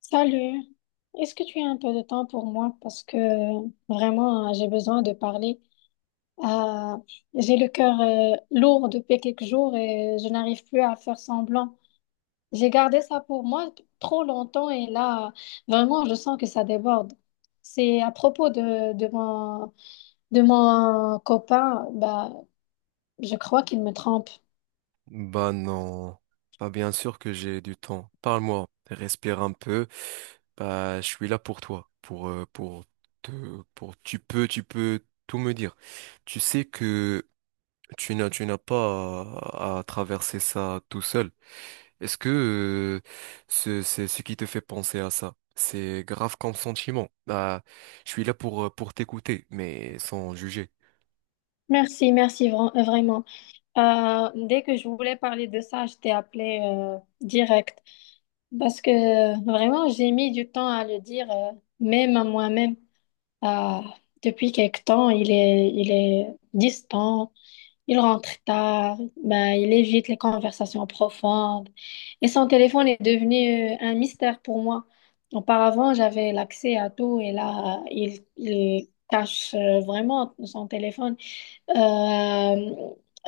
Salut, est-ce que tu as un peu de temps pour moi? Parce que vraiment, j'ai besoin de parler. Euh, j'ai le cœur lourd depuis quelques jours et je n'arrive plus à faire semblant. J'ai gardé ça pour moi trop longtemps et là, vraiment, je sens que ça déborde. C'est à propos de de mon copain, bah, je crois qu'il me trompe. Bah non, bah bien sûr que j'ai du temps. Parle-moi, respire un peu. Bah je suis là pour toi, pour te pour tu peux tout me dire. Tu sais que tu n'as pas à, à traverser ça tout seul. Est-ce que ce c'est ce qui te fait penser à ça? C'est grave comme sentiment. Bah je suis là pour t'écouter, mais sans juger. Merci, vraiment. Dès que je voulais parler de ça, je t'ai appelé direct. Parce que vraiment, j'ai mis du temps à le dire, même à moi-même. Ah, depuis quelque temps, il est distant, il rentre tard, ben, il évite les conversations profondes. Et son téléphone est devenu un mystère pour moi. Auparavant, j'avais l'accès à tout et là, il cache vraiment son téléphone. Euh,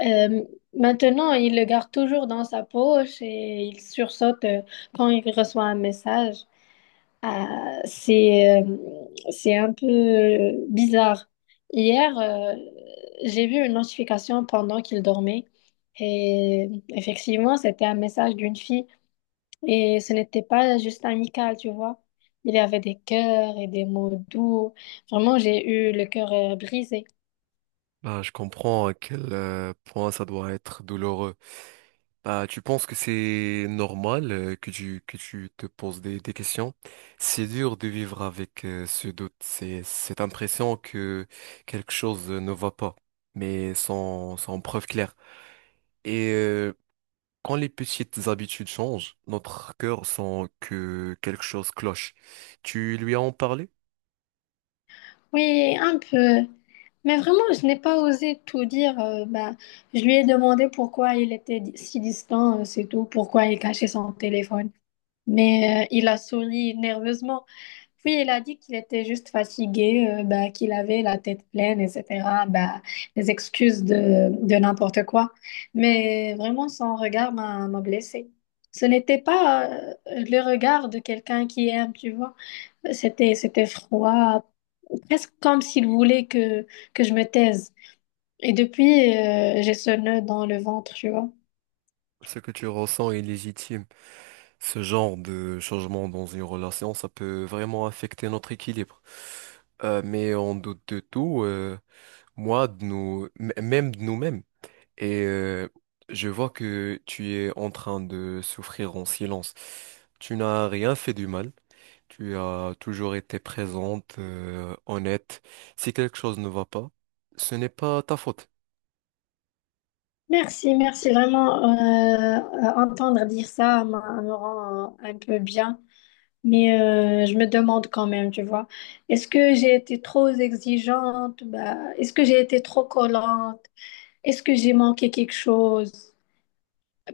euh, Maintenant, il le garde toujours dans sa poche et il sursaute quand il reçoit un message. Ah, c'est un peu bizarre. Hier, j'ai vu une notification pendant qu'il dormait et effectivement, c'était un message d'une fille et ce n'était pas juste amical, tu vois. Il y avait des cœurs et des mots doux. Vraiment, j'ai eu le cœur brisé. Bah je comprends à quel point ça doit être douloureux. Bah, tu penses que c'est normal que tu te poses des questions? C'est dur de vivre avec ce doute, c'est cette impression que quelque chose ne va pas, mais sans, sans preuve claire. Et quand les petites habitudes changent, notre cœur sent que quelque chose cloche. Tu lui as en parlé? Oui, un peu. Mais vraiment, je n'ai pas osé tout dire. Bah, je lui ai demandé pourquoi il était si distant, c'est tout, pourquoi il cachait son téléphone. Mais il a souri nerveusement. Puis il a dit qu'il était juste fatigué, bah, qu'il avait la tête pleine, etc. Bah, des excuses de n'importe quoi. Mais vraiment, son regard m'a blessée. Ce n'était pas le regard de quelqu'un qui aime, tu vois. C'était froid, presque comme s'il voulait que je me taise. Et depuis, j'ai ce nœud dans le ventre, tu vois. Ce que tu ressens est légitime. Ce genre de changement dans une relation, ça peut vraiment affecter notre équilibre. Mais on doute de tout. Moi, de nous, même de nous-mêmes. Et je vois que tu es en train de souffrir en silence. Tu n'as rien fait du mal. Tu as toujours été présente, honnête. Si quelque chose ne va pas, ce n'est pas ta faute. Merci, merci. Vraiment, entendre dire ça m'a- me rend un peu bien. Mais je me demande quand même, tu vois, est-ce que j'ai été trop exigeante? Bah, est-ce que j'ai été trop collante? Est-ce que j'ai manqué quelque chose?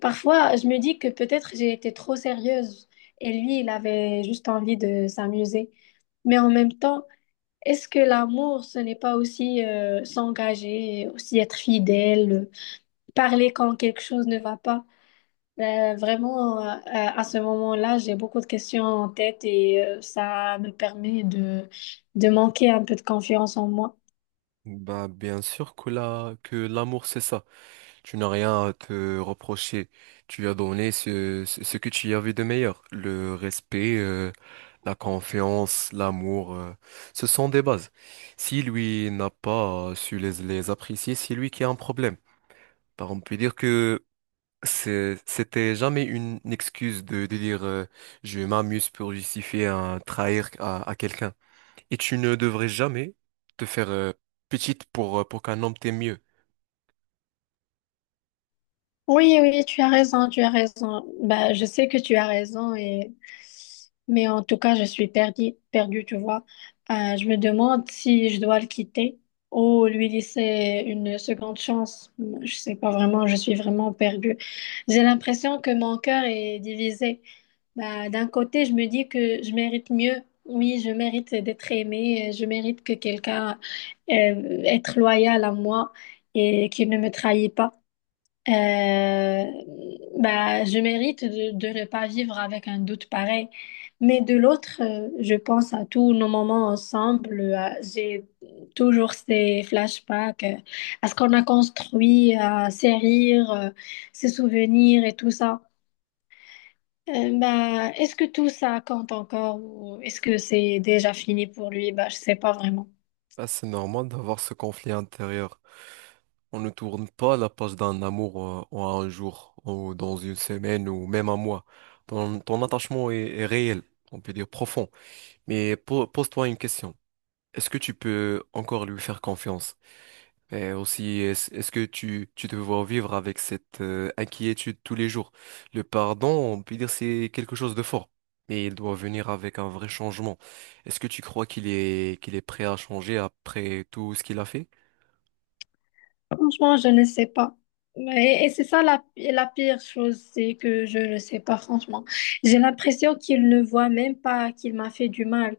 Parfois, je me dis que peut-être j'ai été trop sérieuse et lui, il avait juste envie de s'amuser. Mais en même temps, est-ce que l'amour, ce n'est pas aussi s'engager, aussi être fidèle, parler quand quelque chose ne va pas? Vraiment, à ce moment-là, j'ai beaucoup de questions en tête et ça me permet de manquer un peu de confiance en moi. Bah, bien sûr que la, que l'amour, c'est ça. Tu n'as rien à te reprocher. Tu as donné ce, ce que tu y avais de meilleur. Le respect, la confiance, l'amour, ce sont des bases. Si lui n'a pas su les apprécier, c'est lui qui a un problème. Par on peut dire que c'était jamais une excuse de dire je m'amuse pour justifier un trahir à quelqu'un. Et tu ne devrais jamais te faire petite pour qu'un homme t'aime mieux. Oui, oui, tu as raison, tu as raison. Bah, je sais que tu as raison et mais en tout cas, je suis perdue, perdue, tu vois. Je me demande si je dois le quitter ou lui laisser une seconde chance. Je sais pas vraiment, je suis vraiment perdue. J'ai l'impression que mon cœur est divisé. Bah, d'un côté, je me dis que je mérite mieux. Oui, je mérite d'être aimée, je mérite que quelqu'un être loyal à moi et qu'il ne me trahit pas. Euh, Bah, je mérite de ne pas vivre avec un doute pareil. Mais de l'autre, je pense à tous nos moments ensemble. J'ai toujours ces flashbacks, à ce qu'on a construit, à ces rires, ces souvenirs et tout ça. Bah, est-ce que tout ça compte encore ou est-ce que c'est déjà fini pour lui? Bah, je sais pas vraiment. Ah, c'est normal d'avoir ce conflit intérieur. On ne tourne pas la page d'un amour en un jour, ou dans une semaine, ou même un mois. Ton, ton attachement est, est réel, on peut dire profond. Mais pose-toi une question. Est-ce que tu peux encore lui faire confiance? Et aussi, est-ce que tu te vois vivre avec cette inquiétude tous les jours? Le pardon, on peut dire c'est quelque chose de fort, mais il doit venir avec un vrai changement. Est-ce que tu crois qu'il est prêt à changer après tout ce qu'il a fait? Franchement, je ne sais pas. C'est ça la pire chose, c'est que je ne sais pas, franchement. J'ai l'impression qu'il ne voit même pas qu'il m'a fait du mal.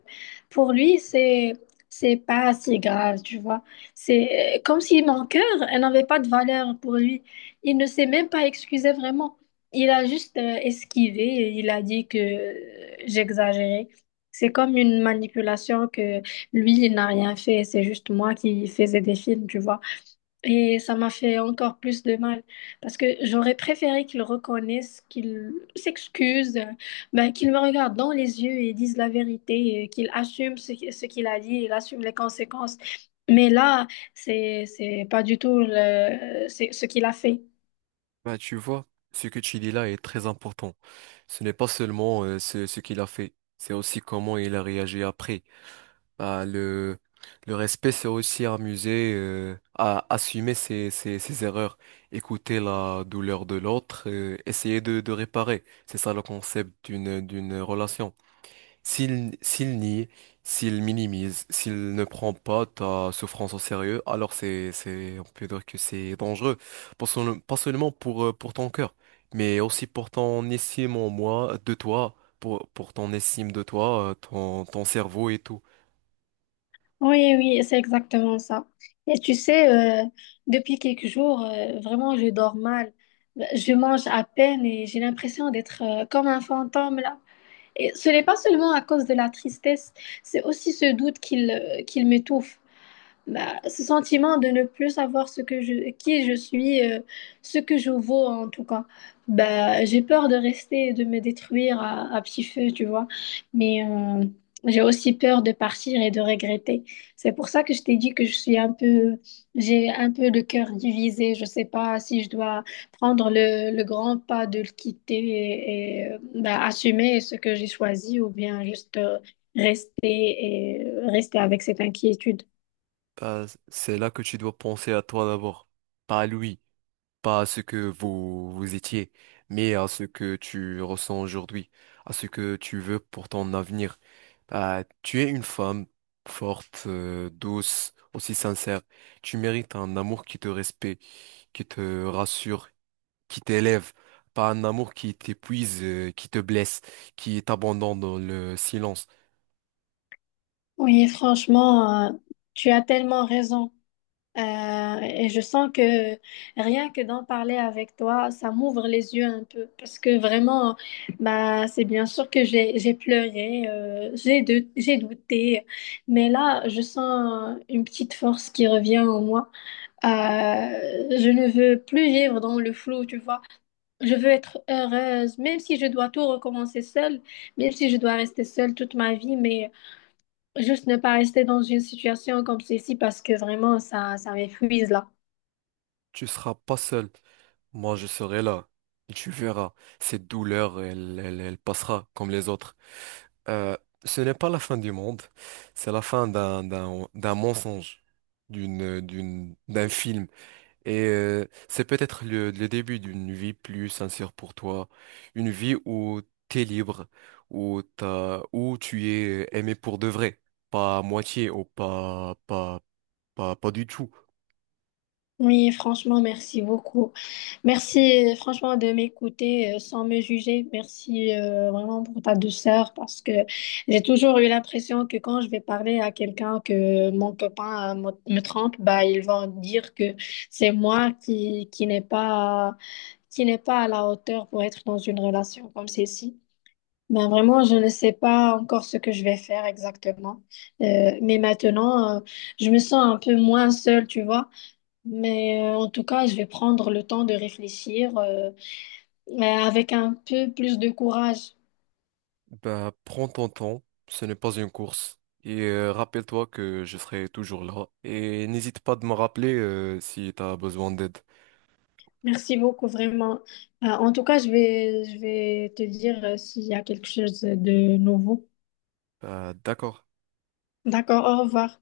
Pour lui, c'est pas si grave, tu vois. C'est comme si mon cœur, elle n'avait pas de valeur pour lui. Il ne s'est même pas excusé vraiment. Il a juste esquivé et il a dit que j'exagérais. C'est comme une manipulation que lui, il n'a rien fait. C'est juste moi qui faisais des films, tu vois. Et ça m'a fait encore plus de mal parce que j'aurais préféré qu'il reconnaisse, qu'il s'excuse, ben, qu'il me regarde dans les yeux et dise la vérité, et qu'il assume ce qu'il a dit, il assume les conséquences. Mais là, c'est pas du tout le, c'est ce qu'il a fait. Bah, tu vois, ce que tu dis là est très important. Ce n'est pas seulement ce, ce qu'il a fait, c'est aussi comment il a réagi après. Bah, le respect, c'est aussi amuser à assumer ses, ses, ses erreurs, écouter la douleur de l'autre, essayer de réparer. C'est ça le concept d'une, d'une relation. S'il, s'il nie, s'il minimise, s'il ne prend pas ta souffrance au sérieux, alors c'est, on peut dire que c'est dangereux. Pas seulement pour ton cœur, mais aussi pour ton estime en moi, de toi, pour ton estime de toi, ton, ton cerveau et tout. Oui, oui, c'est exactement ça. Et tu sais, depuis quelques jours, vraiment, je dors mal. Je mange à peine et j'ai l'impression d'être, comme un fantôme là. Et ce n'est pas seulement à cause de la tristesse, c'est aussi ce doute qu'il m'étouffe, bah, ce sentiment de ne plus savoir ce que qui je suis, ce que je vaux en tout cas. Bah, j'ai peur de rester et de me détruire à petit feu, tu vois. Mais j'ai aussi peur de partir et de regretter. C'est pour ça que je t'ai dit que je suis un peu, j'ai un peu le cœur divisé. Je sais pas si je dois prendre le grand pas de le quitter bah, assumer ce que j'ai choisi ou bien juste rester et rester avec cette inquiétude. C'est là que tu dois penser à toi d'abord, pas à lui. Pas à ce que vous, vous étiez, mais à ce que tu ressens aujourd'hui, à ce que tu veux pour ton avenir. Bah, tu es une femme forte, douce, aussi sincère. Tu mérites un amour qui te respecte, qui te rassure, qui t'élève, pas un amour qui t'épuise, qui te blesse, qui t'abandonne dans le silence. Oui, franchement, tu as tellement raison. Et je sens que rien que d'en parler avec toi, ça m'ouvre les yeux un peu. Parce que vraiment, bah, c'est bien sûr que j'ai pleuré, j'ai douté. Mais là, je sens une petite force qui revient en moi. Je ne veux plus vivre dans le flou, tu vois. Je veux être heureuse, même si je dois tout recommencer seule, même si je dois rester seule toute ma vie. Mais juste ne pas rester dans une situation comme celle-ci parce que vraiment, ça m'épuise là. Tu seras pas seul. Moi, je serai là. Et tu verras, cette douleur, elle passera comme les autres. Euh, Ce n'est pas la fin du monde, c'est la fin d'un mensonge, d'une d'un film. Et c'est peut-être le début d'une vie plus sincère pour toi, une vie où t'es libre, où t'as où tu es aimé pour de vrai, pas à moitié ou pas du tout. Oui, franchement, merci beaucoup. Merci franchement de m'écouter sans me juger. Merci vraiment pour ta douceur parce que j'ai toujours eu l'impression que quand je vais parler à quelqu'un que mon copain me trompe, bah, ils vont dire que c'est moi qui n'est pas à la hauteur pour être dans une relation comme celle-ci. Ben vraiment, je ne sais pas encore ce que je vais faire exactement. Mais maintenant, je me sens un peu moins seule, tu vois. Mais en tout cas, je vais prendre le temps de réfléchir mais avec un peu plus de courage. Ben prends ton temps, ce n'est pas une course. Et rappelle-toi que je serai toujours là. Et n'hésite pas de me rappeler si tu as besoin d'aide. Merci beaucoup, vraiment. En tout cas, je vais te dire s'il y a quelque chose de nouveau. D'accord. D'accord, au revoir.